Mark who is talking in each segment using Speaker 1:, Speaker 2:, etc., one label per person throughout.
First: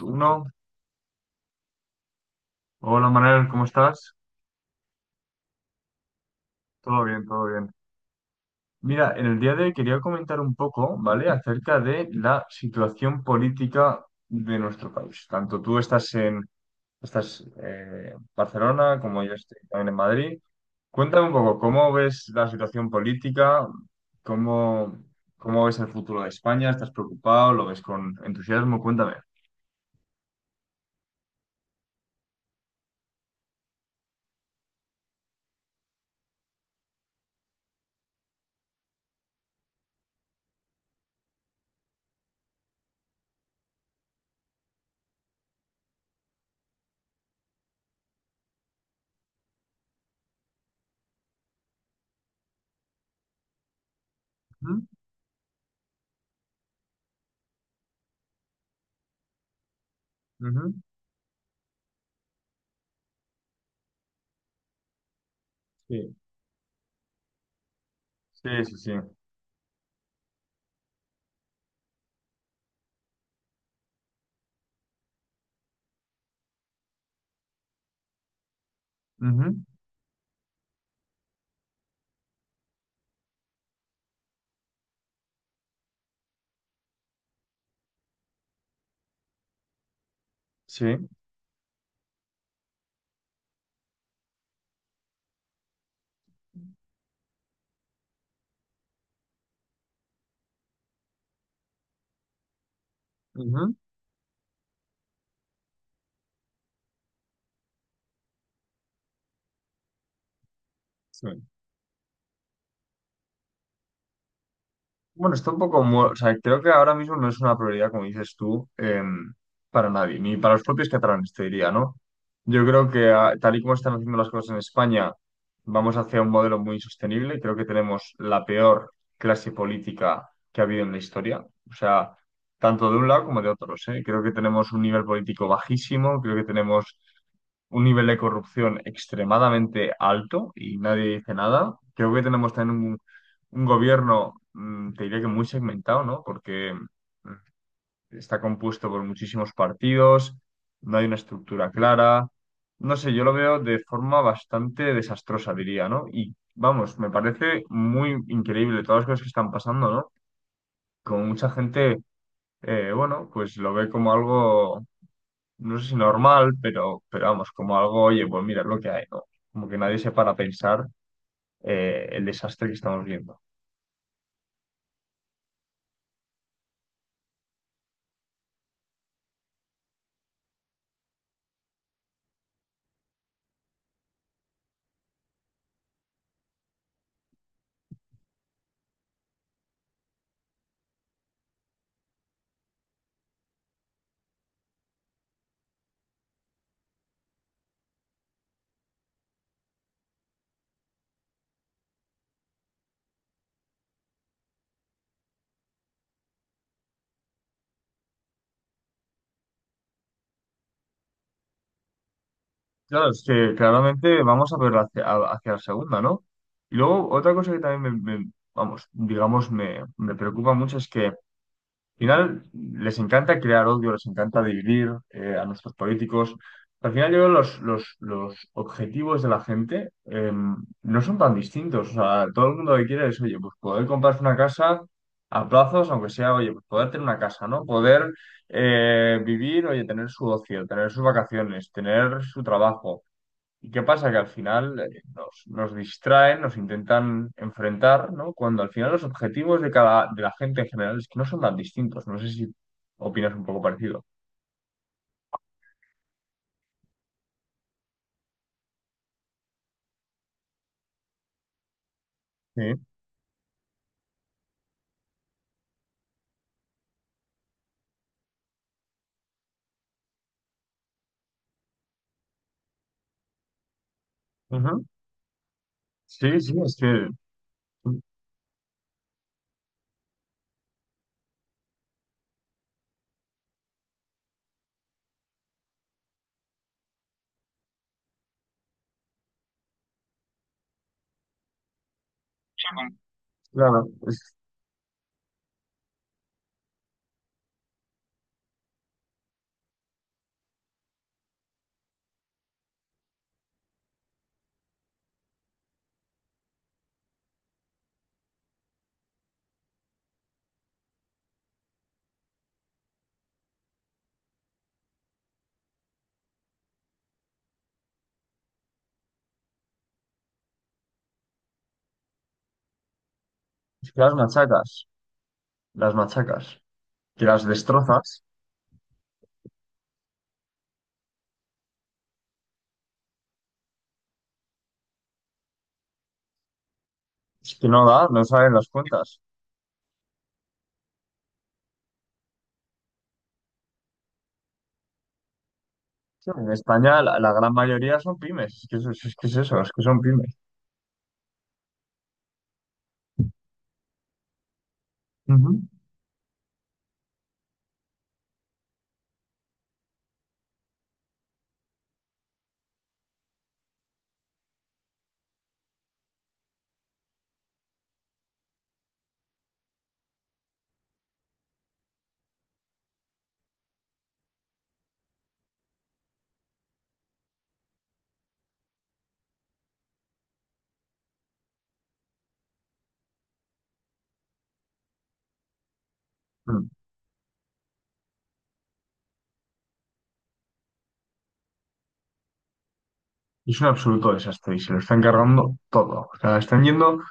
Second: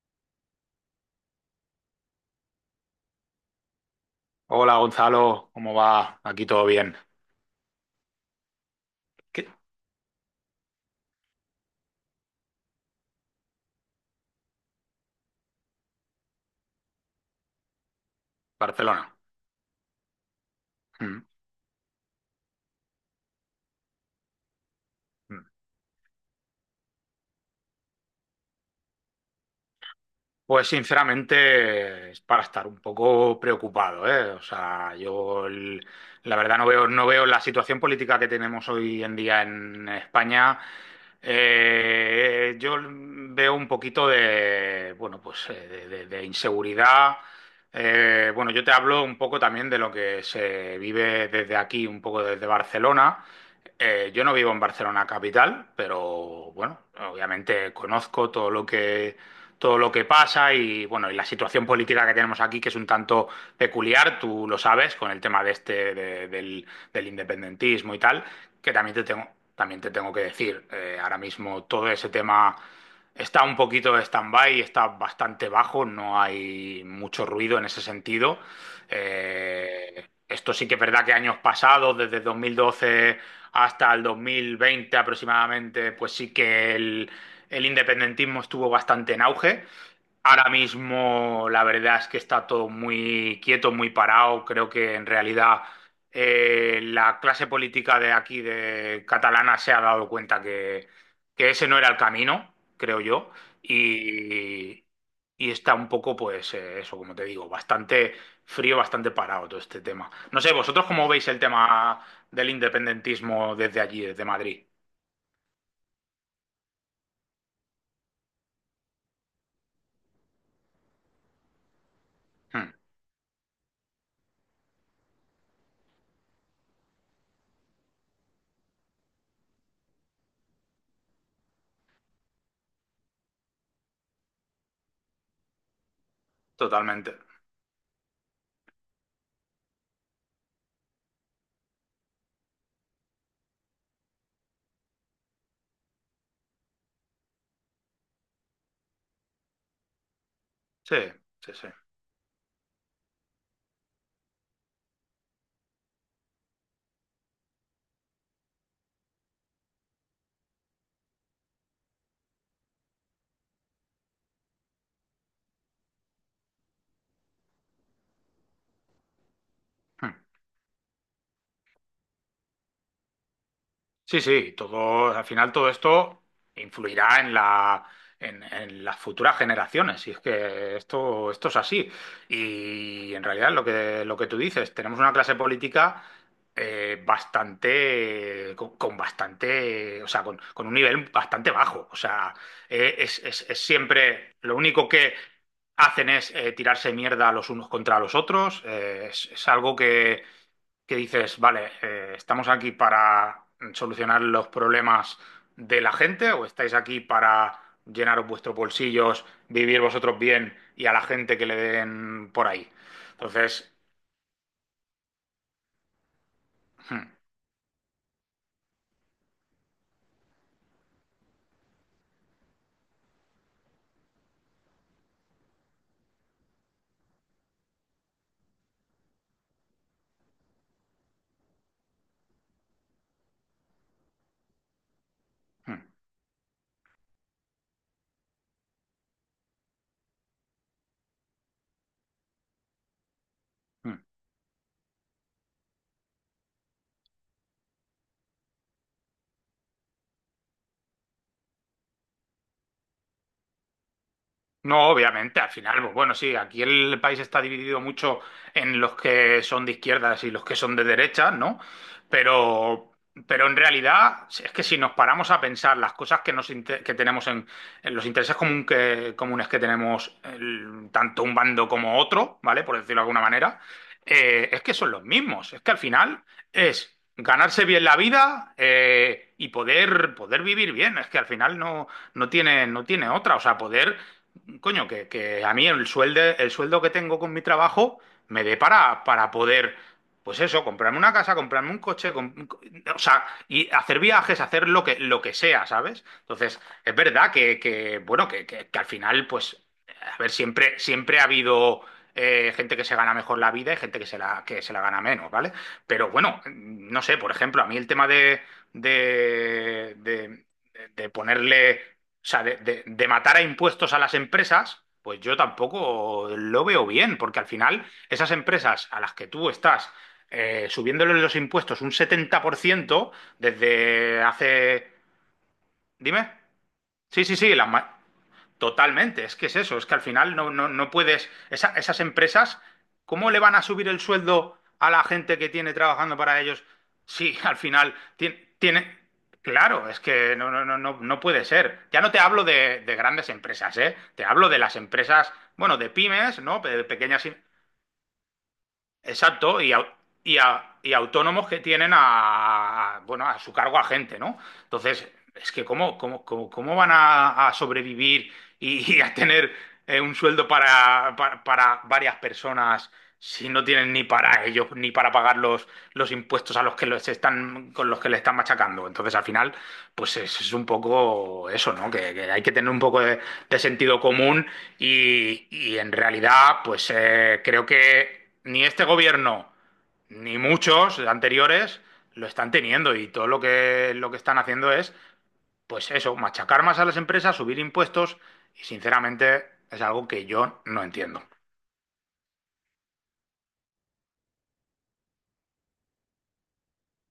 Speaker 1: Uno, hola Manuel, ¿cómo estás?
Speaker 2: Hola Gonzalo, ¿cómo va? Aquí todo bien.
Speaker 1: Todo bien, todo bien. Mira, en el
Speaker 2: ¿Qué?
Speaker 1: día de hoy quería comentar un poco, ¿vale?, acerca de la situación política de nuestro país. Tanto tú estás en en Barcelona
Speaker 2: Barcelona.
Speaker 1: como yo estoy también en Madrid.
Speaker 2: Mm.
Speaker 1: Cuéntame un poco, ¿cómo ves la situación política? ¿Cómo, ¿Cómo ves el futuro de España? ¿Estás preocupado? ¿Lo ves con entusiasmo? Cuéntame.
Speaker 2: Pues sinceramente es para estar un poco preocupado, ¿eh? O sea, la verdad no veo la situación política que tenemos hoy en día en España. Yo veo un poquito bueno, pues, de inseguridad. Bueno, yo te hablo un poco también de lo que se vive desde aquí, un poco desde Barcelona. Yo no vivo en
Speaker 1: Ujú,
Speaker 2: Barcelona capital, pero bueno, obviamente conozco todo lo que pasa
Speaker 1: ujú,
Speaker 2: y bueno, y la situación política que tenemos aquí, que es un tanto peculiar, tú lo sabes, con el tema de este,
Speaker 1: sí,
Speaker 2: de- del, del independentismo y tal,
Speaker 1: sí,
Speaker 2: que
Speaker 1: sí, sí.
Speaker 2: también te tengo, también te tengo que decir, ahora mismo todo ese tema está un poquito de stand-by, está bastante bajo, no hay mucho ruido en ese sentido.
Speaker 1: Ujú,
Speaker 2: Esto sí que es verdad que años pasados, desde 2012 hasta el 2020 aproximadamente, pues sí que el independentismo estuvo bastante en auge. Ahora
Speaker 1: sí,
Speaker 2: mismo la verdad es que está todo muy quieto, muy parado. Creo que en realidad, la clase política de aquí, de catalana, se ha dado cuenta que ese no era el camino, creo yo.
Speaker 1: ujú,
Speaker 2: Y, y está un poco, pues, eso, como te digo, bastante frío, bastante parado todo este tema. No sé, vosotros cómo veis
Speaker 1: sí.
Speaker 2: el tema del independentismo desde allí, desde Madrid.
Speaker 1: Bueno, está un poco, o sea, creo que ahora mismo no es una prioridad, como dices tú, para nadie, ni para los propios catalanes, te diría, ¿no? Yo
Speaker 2: Hmm.
Speaker 1: creo que tal y como están haciendo las cosas en España, vamos hacia un modelo muy insostenible. Creo que tenemos la peor clase política que ha habido en la historia, o sea, tanto de un lado como de otros, ¿eh? Creo que tenemos un nivel político bajísimo, creo que tenemos
Speaker 2: Totalmente.
Speaker 1: un nivel de corrupción extremadamente alto y nadie dice nada. Creo que tenemos también un gobierno, te diría que muy segmentado, ¿no? Porque mm, está compuesto por muchísimos partidos,
Speaker 2: Sí,
Speaker 1: no hay una
Speaker 2: sí, sí.
Speaker 1: estructura clara. No sé, yo lo veo de forma bastante desastrosa, diría, ¿no? Y vamos, me parece muy increíble todas las cosas que están pasando, ¿no? Como mucha gente, bueno, pues lo ve como algo no sé si normal, pero vamos, como algo, oye, pues mira, es lo que hay, ¿no? Como que nadie se
Speaker 2: Hmm.
Speaker 1: para a pensar el desastre que estamos viendo.
Speaker 2: Sí, sí, todo, al final todo esto influirá en la, en las futuras generaciones, y es que esto es así. Y en realidad lo que, tú dices, tenemos una clase política, bastante, con bastante, o sea, con un nivel bastante bajo. O sea, es, es siempre lo único que hacen es, tirarse mierda los unos contra los otros. Es algo que dices, vale, ¿estamos aquí para solucionar los problemas de la gente o estáis aquí para llenaros vuestros bolsillos, vivir vosotros bien y a la gente que le den por ahí?
Speaker 1: Claro, es que
Speaker 2: Entonces.
Speaker 1: claramente vamos a ver hacia, hacia la segunda, ¿no? Y
Speaker 2: Hmm.
Speaker 1: luego otra cosa que también vamos, digamos, me preocupa mucho es que al final, les encanta crear odio, les encanta dividir a nuestros políticos. Al final, yo creo que los objetivos de la gente no son tan distintos. O sea, todo el mundo lo que quiere es, oye, pues poder comprarse una casa a
Speaker 2: Hmm.
Speaker 1: plazos, aunque sea, oye, pues poder tener una casa, ¿no? Poder vivir, oye, tener su ocio, tener sus vacaciones, tener su trabajo. ¿Y qué
Speaker 2: Hmm.
Speaker 1: pasa? Que al final nos distraen, nos intentan enfrentar, ¿no? Cuando al final los objetivos de de la gente en general es que no son tan distintos. No sé si opinas un poco parecido.
Speaker 2: No, obviamente, al final, pues bueno, sí, aquí el país está dividido mucho en los que son de izquierdas y los que son de derechas, ¿no?
Speaker 1: Sí.
Speaker 2: Pero, pero en realidad, es que si nos paramos a pensar las cosas que que tenemos en, los intereses comunes que tenemos, tanto un bando como otro, ¿vale? Por decirlo de alguna manera, es que
Speaker 1: Ujú.
Speaker 2: son los mismos. Es que al final
Speaker 1: Sí, sí,
Speaker 2: es ganarse bien la vida, y poder, vivir bien. Es que al final no tiene otra. O sea, poder. Coño, que a mí el sueldo que tengo con mi trabajo me dé para poder, pues eso, comprarme una casa, comprarme un coche, o sea, y
Speaker 1: claro,
Speaker 2: hacer viajes, hacer lo que sea, ¿sabes? Entonces, es verdad que, bueno, que al final, pues, a ver, siempre ha habido, gente que se gana mejor la vida y gente que se la gana menos, ¿vale? Pero bueno, no sé, por ejemplo, a mí el tema de, de de ponerle, o sea, de matar a impuestos a las empresas, pues yo tampoco lo veo bien, porque al final esas empresas a las que tú estás, subiéndoles los impuestos un 70%
Speaker 1: es que
Speaker 2: desde hace.
Speaker 1: las
Speaker 2: Dime.
Speaker 1: machacas, que
Speaker 2: Sí, sí,
Speaker 1: las
Speaker 2: sí,
Speaker 1: destrozas,
Speaker 2: totalmente, es que es eso, es que al final no, no, no puedes, esas empresas, ¿cómo le van a subir el sueldo a la gente que tiene trabajando para ellos? Sí,
Speaker 1: es
Speaker 2: al
Speaker 1: que no
Speaker 2: final
Speaker 1: da, no saben las cuentas.
Speaker 2: claro, es que no, no, no, no, no puede ser. Ya no te hablo de grandes empresas, ¿eh? Te hablo de las empresas, bueno, de
Speaker 1: Sí,
Speaker 2: pymes,
Speaker 1: en
Speaker 2: ¿no? De
Speaker 1: España
Speaker 2: pequeñas,
Speaker 1: la gran mayoría son pymes, es que, es que es eso,
Speaker 2: exacto,
Speaker 1: es que son pymes.
Speaker 2: y autónomos que tienen bueno, a su cargo a gente, ¿no? Entonces, es que cómo van a sobrevivir y a tener, un sueldo para, para varias personas si no tienen ni para ellos, ni para pagar los impuestos a los que los están, con los que le están machacando. Entonces, al final, pues es un poco eso, ¿no? Que hay que tener un poco de sentido común y en realidad, pues, creo que ni este gobierno ni muchos anteriores lo están teniendo y todo lo que están haciendo es, pues eso, machacar
Speaker 1: Ujú.
Speaker 2: más a las empresas, subir impuestos y sinceramente es algo que yo no entiendo.
Speaker 1: Es un absoluto desastre y se lo están cargando todo. O sea, están yendo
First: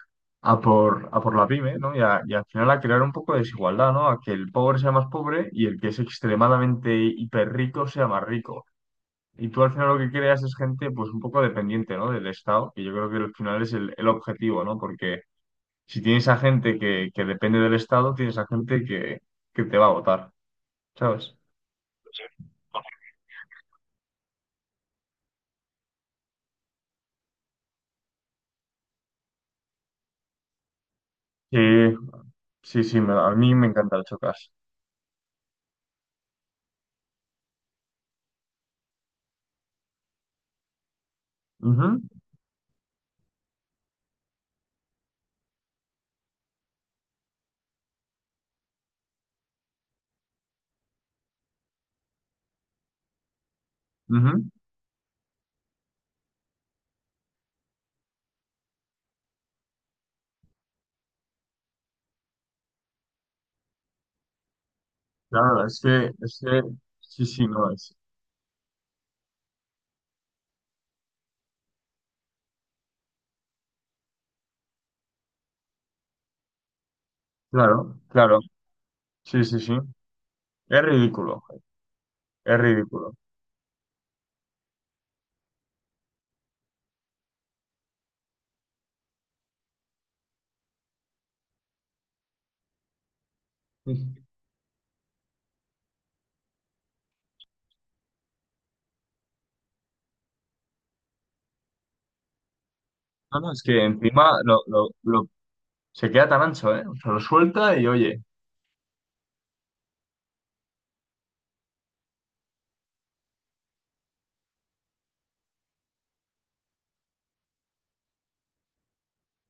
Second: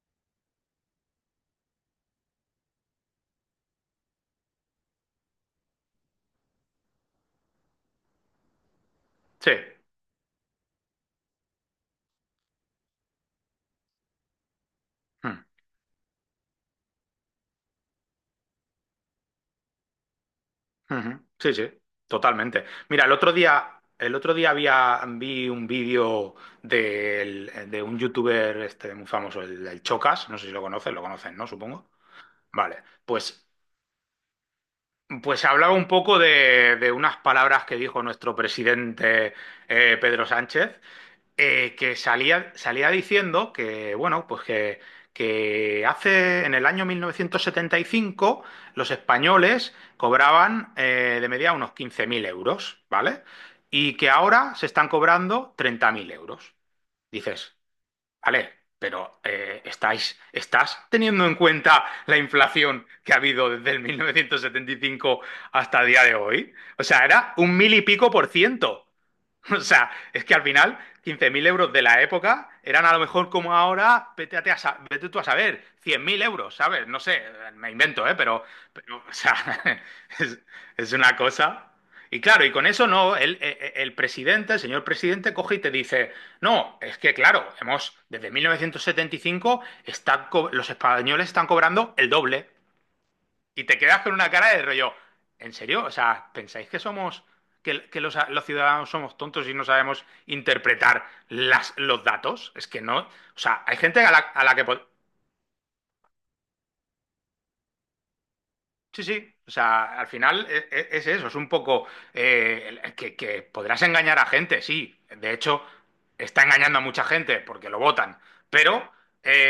Speaker 1: a por la pyme, ¿no? Y, y al final a crear un poco de desigualdad, ¿no? A que el pobre sea más pobre y el que es extremadamente hiperrico sea más rico. Y
Speaker 2: Sí.
Speaker 1: tú al final lo que creas es gente, pues un poco dependiente, ¿no? Del Estado, que yo creo que al final es el objetivo, ¿no? Porque
Speaker 2: Mm.
Speaker 1: si tienes a gente que depende del Estado, tienes a gente que te va a votar,
Speaker 2: Ujú.
Speaker 1: ¿sabes?
Speaker 2: Sí, sí, totalmente. Mira, el otro día había, vi un vídeo de un youtuber este, muy famoso, el Chocas, no sé si lo conocen, lo conocen, ¿no?
Speaker 1: Sí,
Speaker 2: Supongo. Vale,
Speaker 1: sí, sí, me- a
Speaker 2: pues
Speaker 1: mí me encanta el chocas.
Speaker 2: Pues hablaba un poco de unas palabras que dijo nuestro presidente, Pedro Sánchez,
Speaker 1: Ujú,
Speaker 2: que salía diciendo que, bueno, pues que hace en el año 1975 los españoles cobraban, de media unos 15.000 euros, ¿vale? Y que
Speaker 1: ujú.
Speaker 2: ahora se están cobrando 30.000 euros. Dices, vale, pero, ¿estás teniendo en cuenta la inflación que ha habido desde el 1975
Speaker 1: Claro,
Speaker 2: hasta el día de hoy? O sea,
Speaker 1: sí,
Speaker 2: era
Speaker 1: sí,
Speaker 2: un
Speaker 1: no
Speaker 2: mil y
Speaker 1: es.
Speaker 2: pico por ciento. O sea, es que al final 15.000 euros de la época eran a lo mejor como ahora, vete, a te a sa- vete tú a saber, 100.000 euros, ¿sabes? No sé, me
Speaker 1: Claro,
Speaker 2: invento, ¿eh?
Speaker 1: claro,
Speaker 2: Pero, o sea,
Speaker 1: sí, sí, sí.
Speaker 2: es,
Speaker 1: Es
Speaker 2: es una
Speaker 1: ridículo,
Speaker 2: cosa. Y claro, y
Speaker 1: es
Speaker 2: con eso
Speaker 1: ridículo.
Speaker 2: no, el presidente, el señor presidente, coge y te dice, no, es que claro, hemos, desde 1975 los españoles están cobrando el doble. Y te
Speaker 1: No,
Speaker 2: quedas con una cara de rollo. ¿En serio? O sea, ¿pensáis que que los, ciudadanos somos tontos y no sabemos interpretar los datos? Es que no. O
Speaker 1: no, es
Speaker 2: sea, hay
Speaker 1: que
Speaker 2: gente a la,
Speaker 1: encima
Speaker 2: a la que.
Speaker 1: lo- se queda tan ancho, ¿eh? O sea, lo suelta y oye,
Speaker 2: Sí, sí. O sea, al final, es, eso, es un poco, que podrás engañar a gente, sí. De hecho, está engañando a mucha gente porque lo votan. Pero,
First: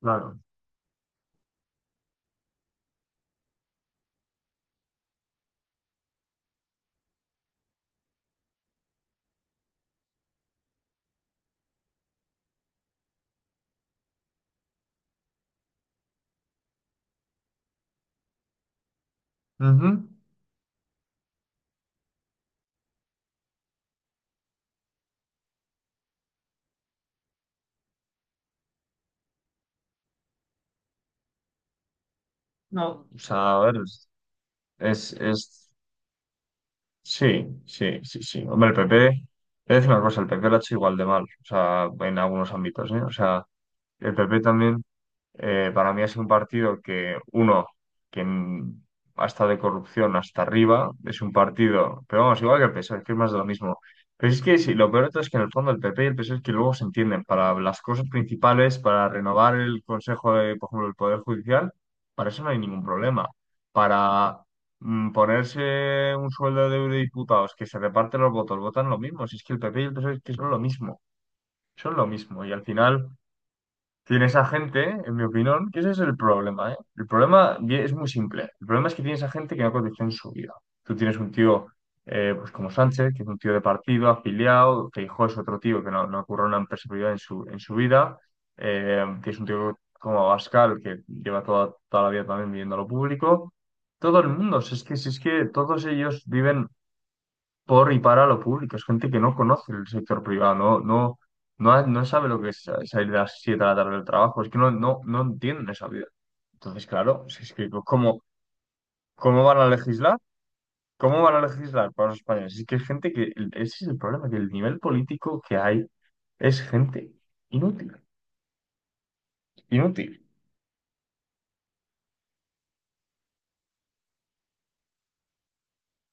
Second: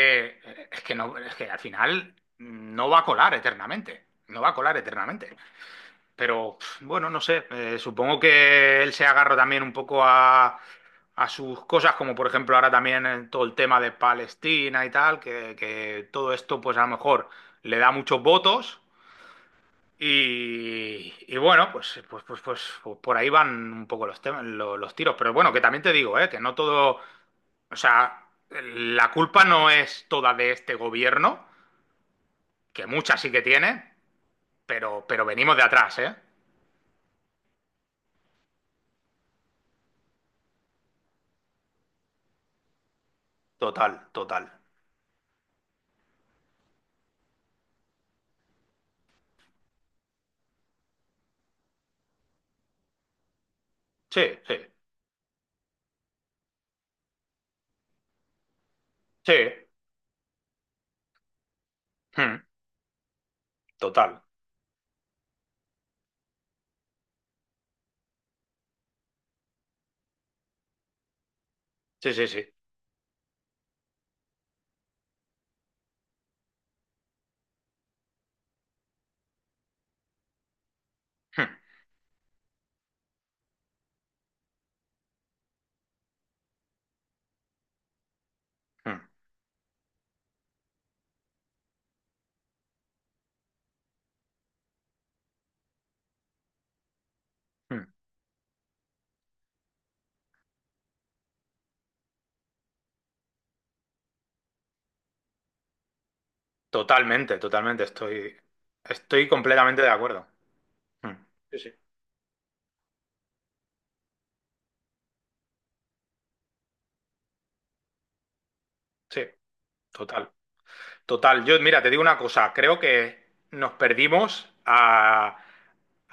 Speaker 1: claro.
Speaker 2: es que no, es que al final no va a colar eternamente. No va a colar eternamente. Pero bueno, no sé, supongo que él se agarra también un poco a sus cosas, como por ejemplo ahora también, todo el tema de Palestina y tal, que todo esto pues a lo mejor le da muchos votos
Speaker 1: Ujú.
Speaker 2: y bueno, pues por ahí van un poco los temas, los tiros. Pero bueno, que también te digo, que no todo, o sea, la culpa no es toda de este gobierno, que
Speaker 1: No,
Speaker 2: mucha
Speaker 1: o
Speaker 2: sí que
Speaker 1: sea, a
Speaker 2: tiene,
Speaker 1: ver,
Speaker 2: pero,
Speaker 1: es,
Speaker 2: pero venimos de
Speaker 1: es-
Speaker 2: atrás, ¿eh?
Speaker 1: sí, sí, sí, sí. Hombre, el PP, es una cosa, el PP lo ha hecho igual de mal, o sea, en algunos ámbitos, ¿eh? O sea,
Speaker 2: Total,
Speaker 1: el PP
Speaker 2: total.
Speaker 1: también. Para mí ha sido un partido que, uno, que ha estado de corrupción hasta arriba, es un partido, pero vamos, igual que el PSOE, que es más de lo mismo.
Speaker 2: Sí,
Speaker 1: Pero es
Speaker 2: sí.
Speaker 1: que sí, lo peor de todo es que en el fondo el PP y el PSOE es que luego se entienden para las cosas principales, para
Speaker 2: Sí,
Speaker 1: renovar el Consejo de, por ejemplo, el Poder Judicial, para
Speaker 2: mm,
Speaker 1: eso no hay ningún problema.
Speaker 2: total.
Speaker 1: Para ponerse un sueldo de eurodiputados, que se reparten los votos, votan lo mismo. Si es que el PP y el PSOE es que son lo mismo, son lo
Speaker 2: Sí, sí,
Speaker 1: mismo.
Speaker 2: sí.
Speaker 1: Y al final tienes a gente, en mi opinión, que ese es el problema, ¿eh? El problema es muy simple. El problema es que tienes a gente que no cotiza en su vida. Tú tienes un
Speaker 2: Mm,
Speaker 1: tío, pues como Sánchez, que es un tío de partido, afiliado, Feijóo es otro tío que no ocurre una empresa privada en en su vida.
Speaker 2: mm,
Speaker 1: Tienes un tío como Abascal, que lleva toda la vida también viviendo a lo público. Todo el mundo, si es que todos ellos viven
Speaker 2: mm.
Speaker 1: por y para lo público. Es gente que no conoce el sector privado, no sabe lo que es salir de las 7 de la tarde del trabajo, es que no entienden esa vida. Entonces, claro,
Speaker 2: Totalmente,
Speaker 1: si es que
Speaker 2: totalmente.
Speaker 1: ¿cómo,
Speaker 2: Estoy
Speaker 1: ¿cómo van a
Speaker 2: completamente de
Speaker 1: legislar?
Speaker 2: acuerdo. Mm.
Speaker 1: ¿Cómo van a
Speaker 2: Sí, sí,
Speaker 1: legislar para los españoles? Es que es gente que, ese es el problema, que el nivel político que hay es gente inútil,
Speaker 2: sí,
Speaker 1: inútil.
Speaker 2: total. Total. Yo, mira, te digo una cosa. Creo que nos perdimos a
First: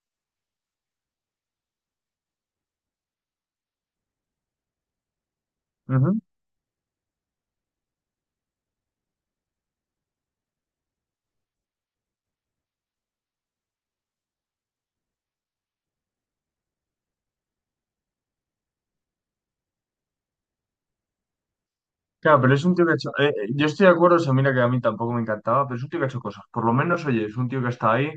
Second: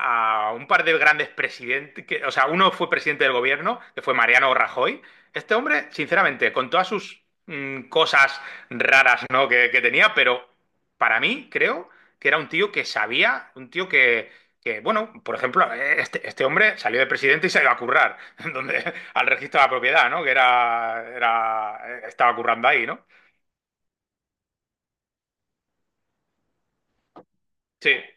Speaker 2: a un par de grandes presidentes, que, o sea, uno fue presidente del gobierno, que fue Mariano Rajoy. Este hombre, sinceramente, con todas sus cosas raras, ¿no? que tenía, pero para mí creo que era un tío que sabía, un tío que, bueno, por ejemplo, este hombre salió de presidente y se iba a currar, donde, al registro de la propiedad, ¿no? Que era, era, estaba
Speaker 1: Claro, pero es
Speaker 2: currando
Speaker 1: un tío
Speaker 2: ahí,
Speaker 1: que ha
Speaker 2: ¿no?
Speaker 1: hecho. Yo estoy de acuerdo, o sea, mira que a mí tampoco me encantaba, pero es un tío que ha hecho cosas. Por lo menos, oye, es un tío que
Speaker 2: Sí,
Speaker 1: está ahí.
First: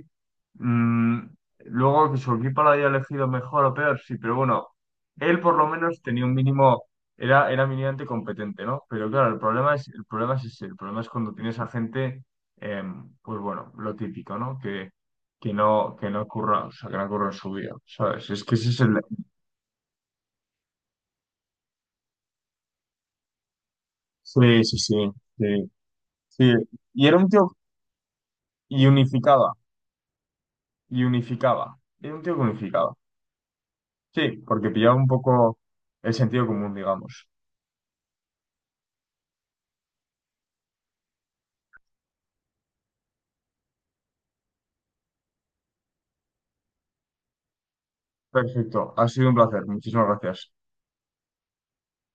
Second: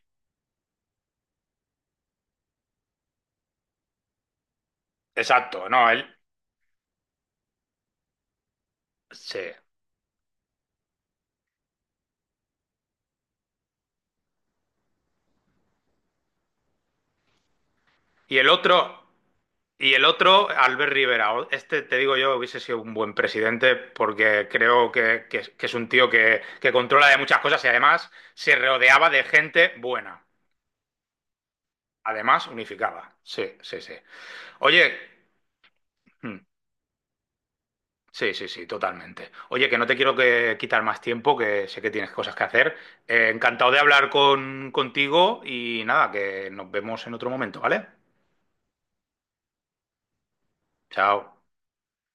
Speaker 1: Mm, Luego que su equipo lo haya elegido mejor o peor, sí, pero bueno, él por lo
Speaker 2: exacto, no,
Speaker 1: menos
Speaker 2: él,
Speaker 1: tenía un mínimo, era mínimamente competente, ¿no? Pero claro,
Speaker 2: sí.
Speaker 1: el problema es ese, el problema es cuando tienes a gente, pues bueno, lo típico, ¿no? Que que no curra, o sea, que no curra en su vida, ¿sabes?
Speaker 2: Y
Speaker 1: Es
Speaker 2: el
Speaker 1: que ese es el...
Speaker 2: otro... Y el otro, Albert Rivera. Este, te digo yo, hubiese sido un buen presidente porque
Speaker 1: Sí, sí,
Speaker 2: creo
Speaker 1: sí,
Speaker 2: que es que
Speaker 1: sí,
Speaker 2: es un tío que,
Speaker 1: sí.
Speaker 2: que
Speaker 1: Y
Speaker 2: controla
Speaker 1: era
Speaker 2: de
Speaker 1: un
Speaker 2: muchas
Speaker 1: tío
Speaker 2: cosas y además se
Speaker 1: y
Speaker 2: rodeaba de
Speaker 1: unificaba,
Speaker 2: gente buena.
Speaker 1: y unificaba. Era un tío que
Speaker 2: Además,
Speaker 1: unificaba.
Speaker 2: unificaba. Sí, sí, sí.
Speaker 1: Sí, porque
Speaker 2: Oye,
Speaker 1: pillaba un poco el
Speaker 2: mm,
Speaker 1: sentido común, digamos.
Speaker 2: sí, sí, sí, totalmente. Oye, que no te quiero que quitar más tiempo, que sé que tienes cosas que hacer. Encantado de hablar contigo y nada, que nos vemos en otro momento, ¿vale?
Speaker 1: Perfecto, ha sido un placer. Muchísimas gracias.
Speaker 2: Chao.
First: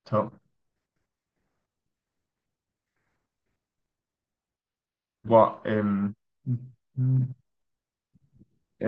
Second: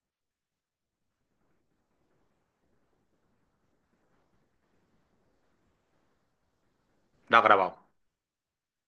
Speaker 1: Chao. Buah,
Speaker 2: Da grabado.